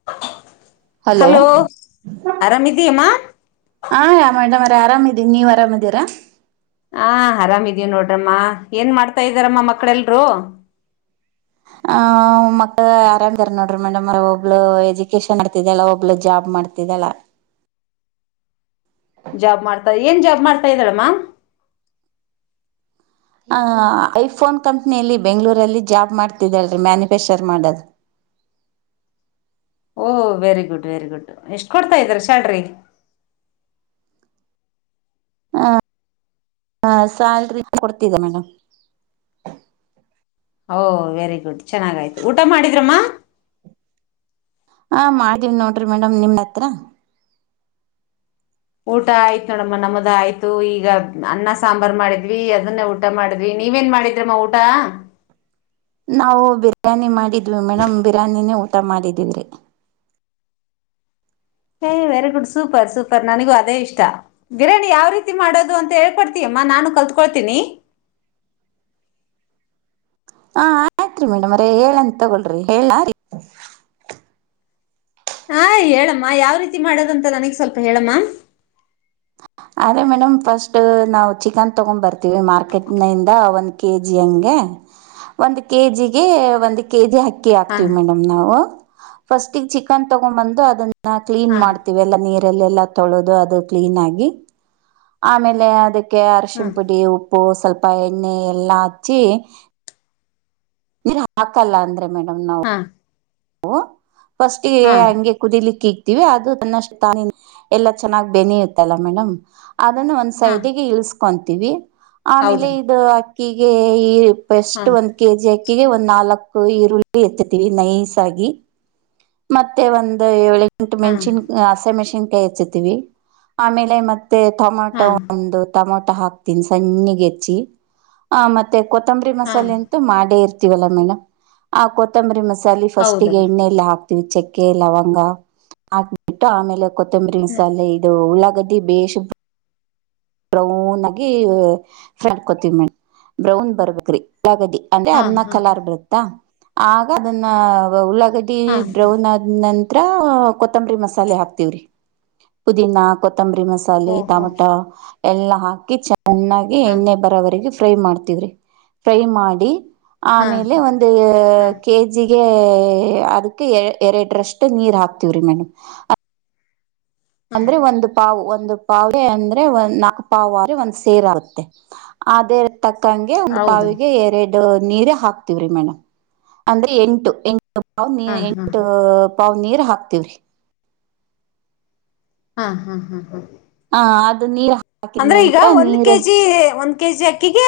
[inaudible] Hello ಆರಾಮ ಇದಿಯಮ್ಮಾ ಆರಾಮ ಇದೀನೀ ನೀವ್ ಆರಾಮ ಇದೀರಾ ಹಾ ಆರಾಮಿದೀವ ನೋಡ್ರಮ್ಮ ಏನ್ ಮಾಡ್ತಾ ಇದಾರಮ್ಮ ಮಕ್ಕಳೆಲ್ರು ಆ ಮಕ್ಕಳ ಆರಾಮಾರ ನೋಡ್ರಿ ಮೇಡಮ್ ಒಬ್ಳ ಎಜುಕೇಶನ್ ಆಡ್ತಿದಲ್ಲ ಒಬ್ಳ ಜಾಬ್ ಮಾಡ್ತಿದಳ ಜಾಬ್ ಮಾಡ್ತಾ ಏನ್ ಜಾಬ್ ಮಾಡ್ತಾ ಇದಳಮ್ಮ ಆ ಐಫೋನ್ ಕಂಪ್ನಿಯಲ್ಲಿ ಬೆಂಗ್ಗಳೂರಲ್ಲಿ ಜಾಬ್ ಮಾಡ್ತಿದ್ದಾಳೀ ಮ್ಯಾನುಫ್ಯಾಕ್ಚರ್ ಮಾಡದು ಓಹ ವೆರಿ ಗುಡ್ ವೆರಿ ಗುಡ್ ಎಷ್ಟ್ ಕೊಡ್ತಾ ಇದಾರೆ ಸ್ಯಾಲರಿ ಹ ಹಾ ಸ್ಯಾಲ್ರಿ ಕೊಡ್ತಿದೆ ಮೇಡ್ಮ್ ಓ ವೆರಿ ಗುಡ್ ಚೆನ್ನಾಗಾಯ್ತು ಊಟ ಮಾಡಿದ್ರಮ್ಮ ಹಾ ಮಾದ್ದ್ವಿ ನೋಡ್ರಿ ಮೇಡಮ್ ನಿಮ ಹತ್ರ ಊಟ ಆಯ್ತು ನೋಡಮ್ಮ ನಮ್ಮದ ಆಯ್ತು ಈಗ ಅನ್ನ ಸಾಂಬಾರ್ ಮಾಡಿದ್ವಿ ಅದನ್ನೇ ಊಟ ಮಾಡಿದ್ವಿ ನೀವೇನ್ ಮಾಡಿದ್ರಮ್ಮ ಊಟ ನಾವು ಬಿರಿಯಾನಿ ಮಾಡಿದ್ದ ಮೇಡಮ ಬಿರಾನಿನ ಟ್ಟ ಊಟ ಮಾಡಿದ್ದೀವ್ರಿ ಹೇ ವೆರಿ ಗುಡ್ ಸೂಪರ್ ಸೂಪರ್ ನನಗೂ ಅದೇ ಇಷ್ಟ ಬಿರ್ಯಾನಿ ಯಾವ ರೀತಿ ಮಾಡೋದು ಅಂತ ಹೇಳ್ಕೊಡ್ತೀಯಮ್ಮ ನಾನು ಕಲ್ತ್ಕೊಳ್ತೀನಿ ಹಾ ಆಯ್ತ್ರಿ ಮೇಡಮ್ ರೆ ಹೇಳಂತ ತಗೊಳ್ರಿ ಹೇಳ ರೀ ಹಾ ಹೇಳಮ್ಮ ಯಾವ ರೀತಿ ಮಾಡದಂತ ನನಗ್ ಸ್ವಲ್ಪ ಹೇಳಮ್ಮ ಆದೆ ಮೇಡಮ್ ಫಸ್ಟ್ ನಾವು ಚಿಕನ್ ತಗೊಂಡ್ ಬರ್ತೀವಿ ಮಾರ್ಕೆಟ್ನಿಂದ ಒಂದ್ ಕೆಜಿ ಹಂಗೆ ಒಂದ್ ಕೆಜಿಗೆ ಒಂದ್ ಕೆಜಿ ಹಾಕ ಅ ಹಾ ಆಗ್ತೀವಿ ಮೇಡಮ್ ನಾವು ಫಸ್ಟ್ ಚಿಕನ್ ತಗೊಂಡ್ ಬಂದು ಅದನ್ನ ಕ್ಲೀನ್ ಹಾ ಮಾಡ್ತೀವಿ ಎಲ್ಲಾ ನೀರ್ ಲ್ಲ ಎಲ್ಲಾ ತೊಳೋದು ಅದ ಕ್ಲೀನಾಗಿ ಆಮೇಲೆ ಅದಕ್ಕೆ ಕ್ಯ ಹಾ ಆರ್ಶನ್ ಪಿಡವು ಉಪ್ಪು ಸ್ವಲ್ಪ ಎಣ್ಣೆ ಎಲ್ಲಾ ಹಚ್ಚಿ ನೀರ್ ಹಾಕಲ್ಲ ಅಂದ್ರೆ ಮೇಡ ಹ ನ ಹಾ ಹಓ. ಫಸ್ಟ್ ಹಾ ಹಂಗೆ ಕುದಿಲಿಕ್ಕೆಿ. ಅದು ತನ್ನಷ್ಟು ತಾನಿ ಎಲ್ಲಾ ಚೆನ್ನಾಗ್ ಬೆನಿಯತ್ತಲ್ಲ ಮೇಡಮ್ ಅದನ್ನು ಒಂದ್ ಹಾ ಸೈಡ್ಗೆ ಇಲ್ ಕಂತೀವಿ ಆಮೇಲೆ ಹೌದಮ್ಮ ಇದು ಕಗೆ ಈ ಹಾ ಎಷ್ಟು ಒಂದ್ ಕೆ ಜಿ ಕಿಗೆ ಒಂದ್ ನಾಲ್ಕು ಈರುಳ್ಳಿ ಎಚ್ಚತಿೀವಿ ನೈಸ್ ಮೆ ಒಂದು ಟ್ ಹಾ ಮೆಷನ್ ಆೆ ಮೆಷನ. ಹಚ್ಚುತ್ತವಿ ಆಮೇಲೆ ಮ. ಮತ್ತೆ ಹಾ ಟೊಮಾಟೊ ಒಂದು ಟಮೊಟೊ ಹಾಕ್ತೀನಿ ಸಣ್ಣಿಗೆ ಹೆಚ್ಚಿ ಆ ಮತ್ತೆ ಕೊತ್ತಂಬರಿ ಹಾ ಮಸಾಲೆ ಅಂತೂ ಮಾಡೇ ಇರ್ತಾರೆ ಲ್ಲ ಮೇಡಮ್ ಆ ಕೊತ್ತಂಬರಿ ಮಸಾಲೆ ಹಟ್ಟಿಗೆ ಹೌದಮ್ಮ ಎಣ್ಣೆಯಲ್ಲಿ ಹಾಕಿ ಚಕ್ಕೆ ಲವಂಗ ಹಾಕಿಬಿಟ್ಟು ಆಮೇಲೆ ಕೊತ್ತಂಬರಿ ಮಸಾಲೆ ಇದು ಉಳ್ಳ ಬ್ರೌನ್ ಆಗಿ ಫ್ರಕತವಿ ಮೇಡಮ್ ಬ್ರೌನ್ ಬರ್ಬೇಕ್ರಿ. ಗದಿ ಅಂದ್ರೆ ಹಾ ಅನ್ನ ಹಾ ಹಾ ಕಲಾರ್ ಬರುತ್ತಾ. ಆಗ ಅದನ್ನ. ಲ್ಲ. ಹಾ ಹಾ ಬ್ರೌನ್ ಆದ ನ. ಕೊತ್ತಂಬರಿ ಮಸಾಲೆ ಹಾಕ್ತಿವ್ರಿ ಪುದೀನಾ. ತಂಬರಿ ಮಸಾಲೆ ಓಹೋ ತಟಾಮಟಾ. ಎಲ್ಲ್. ಚೆನ್ನಾಗಿ ಹಾ ಎಣ್ಣೆ ಬರೋವರಿಗೆ. ಫ್ರೈ ಮಾಡ್ತವ್ರಿ ಫ್ರೈ ಮಾಡಿ. ಹಾ ಆಮೇಲೆ ಹಾ ಒಂದು ಹಾ ಕೆಜಿಗೆ. ಹ್ಮ. ಅದಕ್ಕೆ ಎರಡರಷ್ಟು ನೀರ್ ಹಾಕ್ತಿವ್ರಿ ಮೇಡಮ್. ಹಾ ಅಂದ್ರೆ ಒಂದು ಪಾವು. ಒಂದು ಪಾವ ಅಂದ್ರೆ ಒ ನಾಲ್ಕು ಪಾವ್ರೆ ಒಂದ ಸೇರಾಗುತ್ತೆ ಅದೇ. ತಕ್ಕಂಗೆ ಒಂದು ಹೌದಮ್ಮ ಪಾವಿಗೆ ಎರೆ ನೀರೆ ಹಾಕ್ತಿವ್ರಿ ಮೇಡಮ್ ಅಂದ್ರೆ ಎಂಟು ಎನ್ ಟು ಪಾವ್ ನೀ ಹಾ ಹಾ ಎಂಟು ಪಾವ್ ನೀರ್ ಹಾಕ್ತಿವ್ರಿ. ಹಾ ಹಾ ಹಾ ಹಾ ಹಾ ಅದು ನೀರ್ ಹಾಕಿದ ಅಂದ್ರೆ ಈಗ ನಂತರ ಒಂದ್ ನೀರ್ ಕೆಜಿ ಒಂದ್ ಕೆಜಿ ಅಕ್ಕಿಗೆ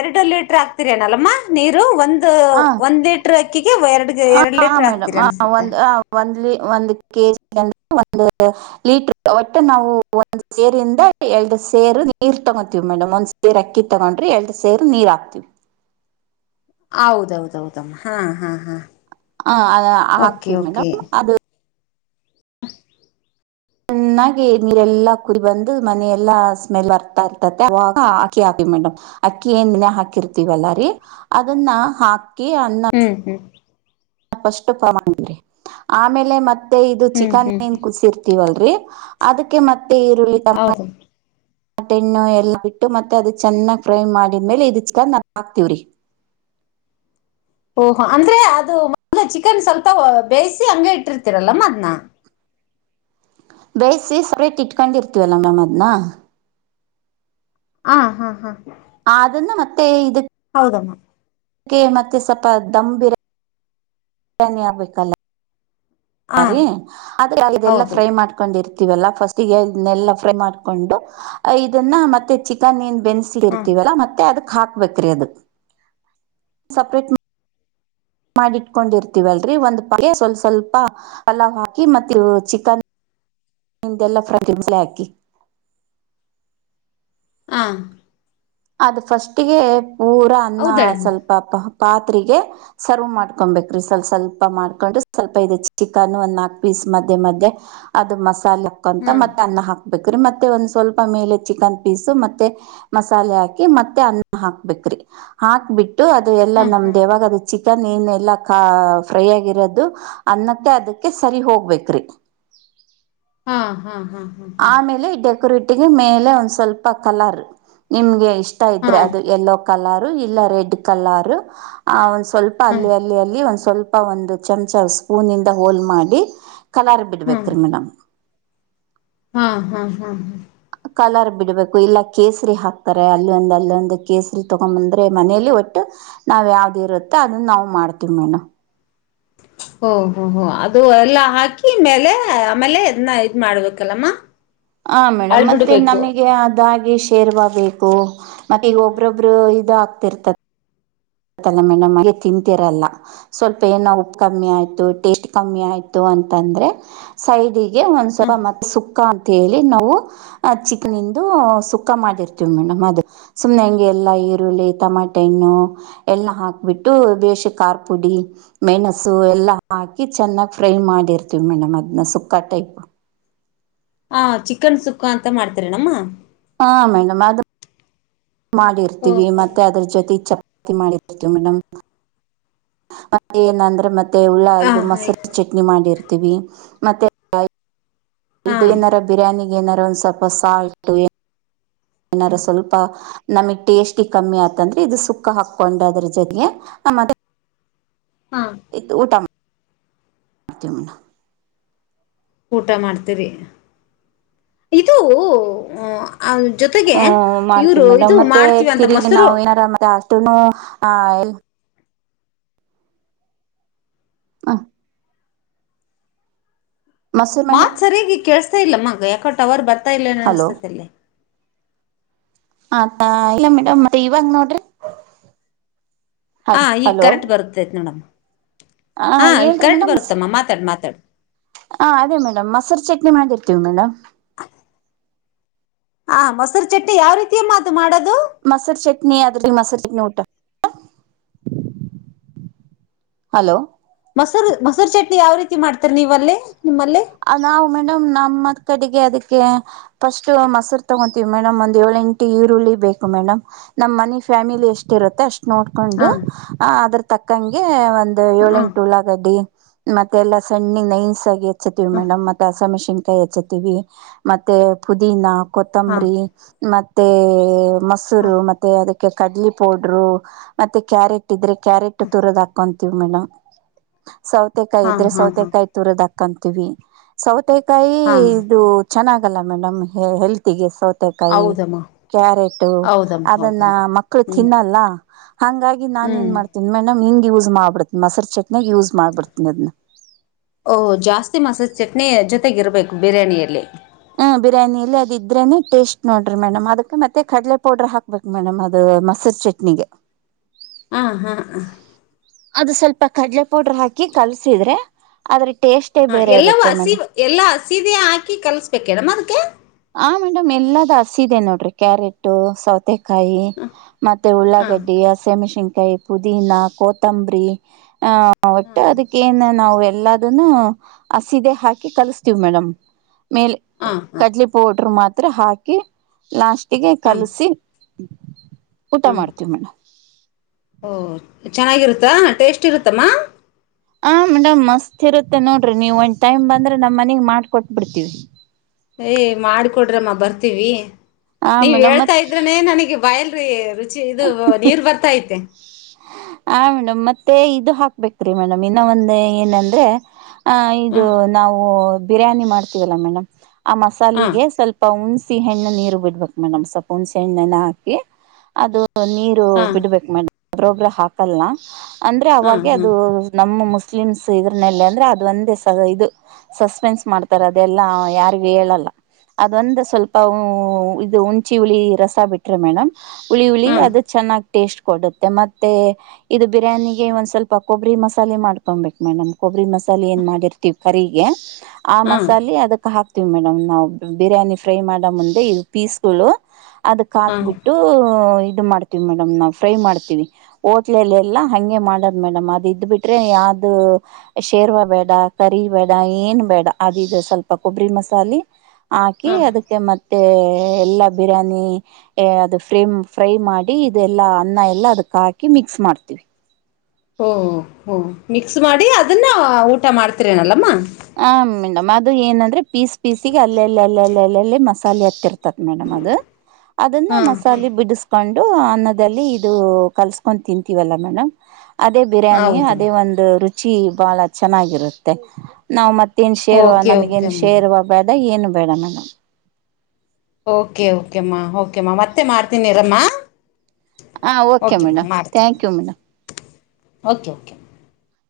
ಎರಡು ಲೀಟ್ರ ಅ ಗ್ತಿರೆನಲ್ಲಮ್ಮ ನೀರು ಒಂದ್ ಹ ಒಂದ್ ಲೀಟರ್ ಅಕ್ಕಿಗೆ ಎರಡ್ ಎರಡ್ ಹಾ ಲೀಟರ್ ಮೇಡಮ್ ಹಾಕ್ತಿರಿ ಅನ್ಸುತ್ತೆ. ಒಂದ್ ಒಂದ್ ಒಂದ್ ಕೆಜಿ ಅಂದ ಒಂದ ಲೀಟರ್ ಒಟ್ಟೆ ನಾವು ಒಂದ್ ಸೇರಿಂದ ಎರಡು ಸೇರು ನೀರ್ ತಗೋತೀವಿ ಮೇಡಮ್. ಒಂದ್ ಸೇರ್ ಅಕ್ಕಿ ತಗೊಂಡ್ರಿ ಎರಡು ಸೇರು ನೀರ್ ಹಾಕ್ತಿವಿ. ಹೌದೌದೌದಮ್ಮ ಹಾ ಹಾ ಹಾ ಹ ಅದ ಹಾಕ್ತೀವಿ ಮೇಡಮ್ ಅದು ಅಹ್ ಚೆನ್ನಾಗಿ ನೀರೆಲ್ಲಾ ಕುದಿ ಬಂದು ಮನೆಯೆಲ್ಲಾ ಸ್ಮೆಲ್ ಅರ್ತಾ ಇರ್ತತೆ ಅವಾಗ ಅಕ್ಕಿ ಹಾಕಿವ್ ಮೇಡಮ್. ಅಕ್ಕಿ ಎನ್ ನೆನೆ ಹಾಕಿರ್ತಿವಲ್ಲಾರಿ ಅದನ್ನ ಹಾ ಹ್ಮ್-ಹ್ಮ್ ಫಸ್ಟು ಪಮರಿ ಆಮೇಲೆ ಮತ್ ತ್ತೇ ಇದು ಹ್ಮ್ ಹ್ಮ್ ಚಿಕನ್ ಹ್ಮ್ ಏನ್ ಕುಸಿರ್ತಿವಲ್ ಅದಕ್ಕೆ ಮ ತೇ ಈರುಳ್ಳಿ ತಮ ಹೌದು ಆಟೆಣ್ಣು ಎಲ್ಲ ಬಿಟ್ಟು ಮತ್ತೆ ಅದು ಚೆನ್ನಾಗಿ ಫ್ರೈ ಮಾಡಿದ್ಮೇಲೆ ಇದು ಚಿಕನ್ ಹಾಕ್ತೀವ್ರಿ. ಓಹೋ ಅಂದ್ರೆ ಅದು ಮದ್ಲೇ ಚಿಕನ್ ಸ್ವಲ್ಪ ಬೇಯಿಸಿ ಹಂಗ ಇಟ್ಟಿರ್ತಿರಲ್ಲಮ್ಮ ಅದ್ನ? ಬೇಯಸಿ ಸಪ್ರೇಟ್ ಇಟ್ಕೊಂಡಿ ಇರ್ತೀವಲ್ಲ ಮ್ಯಾಮ್ ಅದ್ನ ಆ ಹಾ ಹಾ ಅದನ್ನು ಮತ್ತೆ ಇದಿ ಹೌದಮ್ಮ ಕೆ ಮತ್ತೆ ಸಪ್ಪ ದಮ್ ಬಿರ್ ಯಾನಿ ಆಗ್ಬೇಕಲ್ಲ. ಹಾ ರೀ ಆದ್ರ ಇದೇಲ್ಲ ಹೌದು ಫ್ರೈ ಮಾಡ್ಕೊಂಡಿರ್ ತಿವಲ್ಲ ಫಸ್ಟ್ ಇದನ್ನೆಲ್ಲ ಫ್ರೈ ಮಾಡಿಕೊಂಡು ಆ ಇದುನ್ನ ಮತ್ತೆ ಚಿಕನ್ ಏನ್ ಬೆನ್ಸಿಲ್ ಹಾ ಇರ್ತಿವಲ್ಲ ಮತ್ತೆ ಅದು ಹಾಕ್ಬೇಕ್ರಿ ಅದು ಸಪ್ರೇಟ್ ಮ್ ಮಾಡಿಟ್ಕೊಂಡಿರ್ತೀವಲ್ರರಿ ಒಂದ್ ಪ ಸ್ವಲ್ ಸ್ವಲ್ಪ ಪಲಾವ್ ಹಾಕಿ ಮತ್ತ ಚಿಕನ್ ನಿಂದೆಲ್ಲ ಫ್ರ ಗಿಜ್ಲೆ ಹಾಕಿ. ಹಾ ಅದು ಫಸ್ಟ್ ಗೆ ಊರ ಅನ್ನ ಹೌದಳಮ್ಮ ಸ್ವಲ್ಪ ಪ ಪಾತ್ರೆಗೆ ಸರ್ವ್ ಮಾಡ್ಕೊಂಬೆಕ್ರಿ ಸಲ್ ಸ್ವಲ್ಪ ಮಾಡ್ಕೊಂಡು ಸ್ವಲ್ಪ ಇದು ಚಿಕನ್ ಒಂದ್ ನಾಲ್ಕು ಪೀಸ್ ಮಧ್ಯೆ ಮಧ್ಯೆ ಅದು ಮಸ್ ಲುಕ್ ಅಂತ ಹ್ಮ್ ಮತ್ತೆ ಅನ್ನ ಹಾಕ್ ಬೇಕ್ರೀ ಮತ್ತೆ ಒಂದ್ ಸ್ವಲ್ಪ ಮೇಲೆ ಚಿಕನ್ ಪೀಸು ಮತ್ತೆ ಮಸ್ ಮಸಾಲೆ ಹಾಕಿ ಮತ್ತೆ ಅನ್ನ ಹಾಕ್ಬೇಕ್ರಿ ಹಾಕ್ಬಿ ಟ್ಟು ಅದು ಎಲ್ಲ ಹ್ಮ್ ಹ್ಮ್ ನಮ್ದ ಯವಾಗ ಅದು ಚಿಕ್ ಕನ್ ಏನೆಲ್ಲಾ ಈ ಕ ಫ್ರೈ ಆಗಿರೋದು ಅನ್ನಕ್ಕೆ ಅದುಕ್ಕೆ ಸರಿ ಹೋಗ್ಬೇಕ್ರಿ. ಹಾ-ಹಾ ಆಮೇಲೆ ಡೆಕೋರೇ ಟ್ಟಿಗೆ ಮೇಲೆ ಒಂದ್ ಸ್ವಲ್ಪ ಕಲರ್ ನಿಮ್ಗೆ ಇಷ್ ಷ್ಟ ಹಾ ಇದ್ರೆ ಅದು ಎಲ್ಲೋ ಕಲರ್ ಇಲ್ಲ ರೆಡ್ ಕಲರ್ ಆ ಸ್ವಲ್ಪ ಹ್ಮ್ ಅಲ್ಲಿ ಅಲ್ಲಿ ಅಲ್ಲಿ ಒಂದ್ ಸ್ವಲ್ಪ್ ಲ್ಪ ಒಂದು ಚಮಚ ಸ್ಪೂನಿಂದ ಹೋಲ್ ಮಾಡಿ ಕಲರ್ ಹ್ಮ್ ಬಿಡ್ಬೇಕ್ರೀ ಮೇಡಮ್. ಹಾ ಹಾ ಹಾ ಹಾ ಕಲರ್ ಬಿಡ್ಬೇಕು ಇಲ್ಲ ಕೇಸರಿ ಹಾಕ್ತಾರೆ ಅಲ್ಲೊಂದ ಅಲ್ಲೊಂದು ಕೇಸರಿ ತಗೊ ಬಂದ್ರೆ ಮನೇಲಿ ಒಟ್ಟು ನಾವ್ ಯಾವ್ದ್ ಇರುತ್ತೆ ಅದನ್ನ ನಾವು ಮಾಡ್ತಿವ್ ಮೇನು. ಓ ಹೋ ಹೋ ಅದು ಎಲ್ಲಾ ಹಾಕಿ ಮೇಲೆ ಆಮೇಲೆ ಇದನ್ನ ಇದ್ ಮಾಡ್ಬೇಕಲ್ಲಮ್ಮ. ಹ ಮೇಡಮ್ ಮತ್ತೆ ಅಳ್ಬಿಡ್ಬೇಕು ನಮಗೆ ಅದಾಗೆ ಶೇರ್ವಾ ಬೇ ಕು ಮತ್ತೆ ಈಗ ಒಬ್ಬ್ರೊಬ್ರು ಇದಾ ತಿರ್ತ ಗತ್ತಲ್ಲ ಮೇಡಮ್ ಅಗೆ ತಿಂತರಲ್ಲ ಸ್ವಲ್ಪ ಏನೋ ಉಪ್ಪು ಕಮ್ಮಿ ಆಯ್ತು ಟೇಸ್ಟ್ ಕಮ್ಮಿ ಆಯ್ತು ಅಂತಂದ್ರೆ ಸೈಡಿ ಗೆ ಒಂದ್ ಹ ಸಲ ಮತ್ತ್ ಸುಕ್ಕ ಅಂತ ಹೇಳಿ ನಾವು ಚಿಕನಿಂದು ಸುಕ್ಕ ಮಾಡಿರ್ತವಿ ಮೇಡಮ್. ಅದು ಸುಮ್ನೆಂಗೆ ಎಲ್ಲ ಈರುಳ್ಳಿ ಟಮಟೆ ಹಣ್ಣು ಎಲ್ಲ ಹಾಕ್ಬಿಟ್ಟು ಬೇಶ್ ಖಾರ ಪುಡಿ ಮೆಣಸು ಎಲ್ಲ ಹಾಕಿ ಚೆನ್ನಾಗಿ ಫ್ರೈ ಮಾಡಿರ್ತೀವಿ ಮೇಡಮ್ ಅದನ್ನ ಸುಕ್ಕ ಟೈಪ್. ಹಾ ಚಿಕನ್ ಸುಕ್ಕ ಅಂತ ಮಾಡ್ತಾರೆ ನಮ್ಮ ಹ ಮೇಡಂ ಅದ್ ಓ ಮಾಡಿರ್ತೀವಿ ಹೋ ಮತ್ತೆ ಅದ್ರ ಜೊತೆ ಚೆ ತಿ ಮಾಡಿರ್ತಿವ್ ಮೇಡಮ್. ಮತ್ತ ಏನಂದ್ರೆ ಮತ್ ತ್ತೆ ಉಳ್ಳ ಹಾ ಇದು ಹಾಯ್ ಮಸರ್ ಚಟ್ನಿ ಮಾಡಿರ್ತೀವಿ. ಮತ್ತೆ ಹಾ ಇದೇನರ ಬಿರಿಯಾನಿ ಏನಾರ ಒಂದ್ ಸ್ವಲ್ಪ ಸಾಲ್ಟ್ ಏನಾರ ಸ್ವಲ್ಪ ನಮಗ್ ಟೇಸ್ಟಿಗ್ ಕಮ್ಮಿ ಆತಂದ್ರೆ ಇದು ಸುಕ್ಕ ಹಾಕೊಂಡ್ ಅದ್ರ ಜೊತೆಗೆ ಆಮೇಲ್ ಹಾ ಇದ್ ಊಟ ಮಾ ತಿವ್ ಮೇಡಂ. ಊಟ ಮಾಡ್ತೀರಿ ಇದು ಆ ಜೊತೆಗೆ ಹ್ಮ ಮಾಡ್ತೀವಿ ಇವರು ಮೇಡಮ್ ಇದು ಮತ್ತೆ ಮಾಡ್ತೀವಿ ಅಂತ ತಿರ್ಗ್ ಮೊಸರು ನಾವ್ ಏನಾರ ಮತ್ತೆ ಆಸ್ ತುನು ಆಯಿಲ್ ಹ ಮೊಸರು ಮೇಡಮ್ ಮಾತ್ ಸರಿಯಾಗಿ ಕೇಳ್ಸ್ತಾ ಇಲ್ಲಮ್ಮ ಎಕೋ ಟವರ್ ಬರ್ [unintelligible] ಮತ್ತ ಇಲ್ಲನ ಹಲೋ ಅನ್ತಲ್ಲೇ ಆತಾ ಇಲ್ಲ ಮೇಡಮ್ ಮತ್ತೆ ಇವಂಗ ನೋಡ್ರಿ [unintelligible] ಹ ಹಲೋ ಈಗ ಹಲೋ ಕರೆಕ್ಟ್ ಬರುತ್ತೈತ್ ಮೇಡಮ್ ಆ ಹಾ ಈಗ ಹೇಳ್ರಿ ಕರೆಕ್ಟ್ ಮೇಡಮ್ ಬರುತ್ತಮ್ಮ ಮಾತಾಡು ಮಾತಾಡು ಹ ಅದೇ ಮೇಡಮ್ ಮೊಸರು ಚಟ್ನಿ ಮಾಡಿರ್ತೀವಿ ಮೇಡಮ್ ಹಾ ಮೊಸರು ಚಟ್ಟಿ ಯಾವ ರೀತಿಯಮ್ಮ ಅ ಮಾಡೋದು ಮೊಸರು ಚಟ್ನಿ ಅದ್ರಲ್ಲಿ ಮೊಸರು ಚಟ್ನಿ ಊಟ ಹಲೋ ಮೊರ್ ಮೊಸರು ಚಟ್ನಿ ಯಾವ ರೀತಿ ಮಾಡ್ತರಿ ನೀವ ಅಲ್ಲೇ ನಿಮ್ಮಲ್ಲ ನಾವು ಮೇಡಮ್ ನಮ್ಮ್ ಕಡೆಗೆ ಅದಕ್ಕೆ ಫಸ್ಟ್ ಮೊಸರು ತಗೊಂತೀವಿ ಮೇಡಮ್ ಒಂದ್ ಏಳು ಎಂಟು ಈರುಳ್ಳಿ ಬೇಕು ಮೇಡಮ್ ನಮ್ ಮನಿ ಫ್ಯಾಮಿಲಿ ಎಷ್ಟ ಇರುತ್ತೆ ಅಷ್ಟ ನೋಡ್ಕೊಂಡು ಹಾ ಆ ಅದ್ರ ತಕ್ಕಂಗೆ ಒಂದಂದು ಹಾ ಏಳೆಂಟು ಉಳಗಡಿ ಮತ್ತೆ ಎಲ್ಲಾ ಸಣ್ಣ ನೈಯನ್ ಸಗೇ ಸವಿ ಮೇಡಮ ಮತ್ತ ಸಮೀ ಶೆನ್ಕಾಯಿ ಹೆಚ್ಚುತ್ತವಿ ಮತ್ತೆ ಪುದೀನಾ [unintelligible] ಹಾ ಹಾ ಕೊತ್ತಂಬರಿ ಮ ಮತ್ತು [unintelligible] ಹಾ ಮೊಸೂರು ಮತ್ತೆ ಅದಕ್ಕೆ ಕಡ್ಲಿ ಪೌಡರು ಮತ್ತೆ ಕ್ಯಾರೆಟ್ ಇದ್ರೆ [unintelligible] ಕ್ಯಾರೆಟ್ ತುರದ ಹಾಕಂತು ವ ಮೇಡ [unintelligible] ಸೌತೆಕಾಯಿ ಹಾ ಇದ್ರೆ ಹಾ ಸೌತೆಕಾಯಿ ಹಾ ತೂರದ ಕಂತೀವಿ ಸೌತೆ ಕಾಯಿ ಹಾ ಇದು ಚೆನ್ನ ಲ್ಲ ಮೇಡಮ್ ಹೆಲ್ತಿಗೆ ಸೌ ಮಕಾಯಿ ಹೌದಮ್ಮ ಕ್ಯಾರೆಟು ಹೌದಮ್ಮ ಅದನ್ನ ಹೌದಮ್ಮ ಮಕ್ಕಳು ಹ್ಞೂ ತಿನ್ನಲ್ಲ ಹಂಗಾಗಿ ನಾನನ್ ಏನ್ ಹ್ಞೂ ಮಾಡ್ತೀನಿ ಮೇಡಮ್ ಯೂಸ್ ಮಾಡಬಿಡೆ ಮೊಸರು ಚೆ ನಾಗ ಯೂಸ್ ಮಾಡಿಬಿಡ್ತೀನಿ ಅದನ್ನ ಿ ಮಸಾಜ ಚಟ್ನಿ ಜೊತೆಗೆ ಇರಬೇಕು ಬಿರಿಯಾನಿಯಲ್ಲಿ ಹ್ಮ ಬಿರಿಯಾನಿಯಲ್ಲಿ ಅದ ಇದ್ರೇನೆ ಟೇಸ್ಟ್ ನೋಡ್ರಿ ಮೇಡಮ್ ಅದಕ್ಕೆ ಮತ್ತೆ ಕಡಲೆ ಪೌಡರ್ ಹಾಕ್ಬೇಕು ಮೇಡಮ್ ಅದು ಮೊಸರು ಚಟ್ನಿಗೆ ಹಾ ಹಾ ಹ ಅದು ಸ್ವಲ್ಪ ಕಡ್ಲೆ ಪೌಡರ್ ಹಾಕಿ ಕಲ್ಸಿದ್ರೆ ಅದ್ರಕ್ಕೆ ಹ ಎಲ್ಲವೂ ಹಸಿ ಎಲ್ಲ ಹಸದೆೇ ಹಾಕಿ ಕಲ್ಸ್ಬೇಕೇಡಮ್ ಅದ್ಕ್ಕೆ ಹ ಮೇಡಮ್ ಎಲ್ಲದ ಹಸ ಇಿದೆ ನೋಡ್ರಿ ಕ್ಯಾರೆಟ ಸೌತೆಕಾಯಿ ಮತ್ತೆ ಹಾ ಉಲಾಾಗಡ್ಡಿ ಸೆಮಶಂ ೈ ಪುದೀನ ಕೊತಂಬರಿ ಆ ಒಟ್ಟು ಹಾ ಅದಕ್ಕೇಂದ ನಾವು ಎಲ್ಲನ್ನು ಹಸದೆ ಹಾಕಿ ಕಲಸ್ತೀವಿ ಮೇಡಮ್ ಮೇಲೆ ಹಾ ಹಾ ಕಡ್ಲೆ ಮಾತ್ರ ಹಾಕಿ ಲಾಸ್ಟ್ ಹಗ ಕಲಸಿ ಊಟ ಹ್ಮ ಮಾಡ್ತೀವಿ ಮೇಡಮ್ ಚೆನ್ನಾಗಿರುತ್ತಾ ಟೇಸ್ಟ್ ಇರುತ್ತಮ್ಮ ಹ ಮೇಡಮ್ ಮಸ್ತ್ ಇರುತ್ತೆ ನೋಡ್ರಿ ನೀವು ಒಂದ್ ಟೈಮ್ ಬಂದ್ರೆ ನಮ್ಮ್ ಮನೆಗ್ ಮಾಡಕೊಟ್ ಬಿಿಡ್ತೀವಿ ಏಯ ಮಾಡಕೊಡ್ರಮ್ಮ ಬರ್ತೀವಿ ಆ ನೀವ್ ಮೇಡಮ್ ಹೇಳ್ತಾ ಮತ್ ಇದ್ರನೆ ನನಗೆ ಬಯಲ್ರಿ ರುಚಿ ಇದು ನೀರ್ ಬರ್ತಾ ಐತೆ ಹ ಮೇಡಮ್ ಮತ್ತೆ ಇದು ಹಾಕ್ಬೇಕ್ರಿ ಮೇಡಮ್ ಇನ್ನ ಒಂದ ಏನಂದ್ರೆ ಆ ಇದು ಹ್ಮ್ ನಾವು ಬಿರಿ್ಯಾನಿ ಮಾಡ್ತೀವಲ್ಲ ಮೇಡಮ್ ಆ ಹ್ಮ್ ಮಸಾಲಿಗೆ ಸ್ವಲ್ಪ ಹಣ ಹೆಣ್ಣ ನೀರು ಬಿಡ್ಬೇಕು ಮೇಡಮ್ ಸಪ ಹಣ್ಣ ಹಾಕಿ ಅದು ನೀರು ಹ್ಮ್ ಬಿಡ್ಬೇಕು ಮೇಡಮ್ ಒಬ್ರೊಬ್್ರ ಹಾಕಲ್ನ ಅಂದ್ರೆ ಹ್ಮ್ ಅವಾಗೆ ಅದು ಹ್ಮ್ ನಮ್ಮ ಮುಸ್ ಮುಸ್ಲಿಮ್ಸ್ ಇದ್ರಲ್ಲ ಅಂದ್ರೆ ಅದ ಒಂದೇ ಇ ಸಸ್ಪೆನ್ಸ್ ಮಾಡ್ತಾರೆ ಅದೆಲ್ಲ ಯಾರಗ ಹೇಳಲ್ಲ ಅದ ಒಂದ ಸ್ವಲ್ಪ ಇ ಹಚಿ ಹಿ ರಸ ಬಿಟ್ರ ಮಡ್ ಹ್ಮ್ ಅದು ಚೆನ್ನಾಗ ಟೇಸ್ಟ್ ಕೊಡುತ್ತೆ ಮತ್ತೆ ಇದು ಬಿರಿಯಾನಿಗೆ ಒಂದ್ ಸ್ವಲ್ಪ ಕೊಬ್ಬರಿ ಮಸಾಲೆ ಮಾಡ್ಕೊಬೇಕು ಮೇಡಮ್ ಕೊಬ್ಬರಿ ಮಸಾಲ ಸ ಏನ್ ಮಾಡಿರ್ತಿೀವಿ ಕರಿಗೆ ಆ ಹ್ಮ್ ಮಸಾಲೆ ಅದಕ್ ಹಾಕ್ತ ಮೇಡಮ್ ನಾವ್ ಬಿರಿಯಾನಿ ಫ್ರೈ ಮಾಡ ಮುಂದೆ ಇದು ಪೀಸ್ಗಳು ಅದಕ್ ಹ್ಮ್ ಹಾಕ್ಬಿಟ್ಟು ಮಾಡ್ತೀವಿ ಮೇಡಮ್ ನಾವವು ಫ್ರೈ ಮಾಡ್ತೀವಿ ೋಟ್ಲಲೆ ಎಲ್ಲಾ ಹಗೆ ಮಾಡದ್ ಮೇಡಮ್ ಅದ ಇದ್ ಬಿಿಟ್ರೆ ಯಾವ್ದ ಶೇರ್ವಾ ಬೇಡ ಕರಿ ಬೇಡ ಏನ್ ಬೇಡ ಅದ ಇದು ಸ್ವಲ್ಪ ಕೊಬ್ಬರಿ ಮಸಾಲೆ ಹಾಕಿ ಹ್ಮ್ ಅದಕ್ಕೆ ಮತ್ತ ಮತ್ತ ಎಲ್ಲಾ ಬಿರಿಯಾನಿ ಅದು ಫ್ರೇಮ್ ಫ್ರೈ ಮಾಡಿ ಇದೆಲ್ಲ ಅನ್ನ ಎಲ್ಲ ಅದಕ್ಕೆ ಹಾಕಿ ಮಿಕ್ಸ್ ಮಾಡ್ತೀವಿ ಓಹ ಹಓ ಮಿಕ್ಸ್ ಮಾಡಿ ಅದನ್ನ ಊಟ ಮಾಡ್ತರೇನಲ್ಲಮ್ಮ ಆ ಮೇಡಮ್ ಅದು ಏನಂದ್ರೆ ಪೀಸ್ ಪೀಸ ಅಲ್ಲ ಅಲ್ಲ ಅಲ್ಲ ಅಲ್ಲ ಅಲ್ಲ ಮಾಲೆ ಹತ್ತತ ಮೇಡ ಅದು ಅದನ್ನ ಹಾ ಮಸಾಲೆ ಹಾ ಬಿಡಿಸಕೊಂಡು ಅನ್ನದಲ್ಲಿ ಇದು ಕಲ್ಸ್ಕೊಂಡ್ ತಿಂತೀವಲ್ಲ ಮೇಡಮ್ ಅದೇ ಬಿರಿಯಾನಿ ಹೌದಮ್ಮ ಅದೇ ಒಂದು ರುಚಿ ರು ಚಿ ಬಹಳ ಚೆನ್ನಾಗಿರುತ್ತೆ ನವು ಮತ್ತುತ್ತು ಏನ್ ಶೇರ್ ಓಕೆ ನಮಗ ಏನ್ ಓಕೆಮ್ಮ ಶೇರುವ ಬೇದ ಏನು ಬೇಡ ಓಕೆ ಓಕೆಮ್ಮ ಓಕೆಮ್ಮ ಮತ್ತೆ ಮಾಡ್ತೀನಿರಮ್ಮ ಹಾ okay madam thank you madam okay okay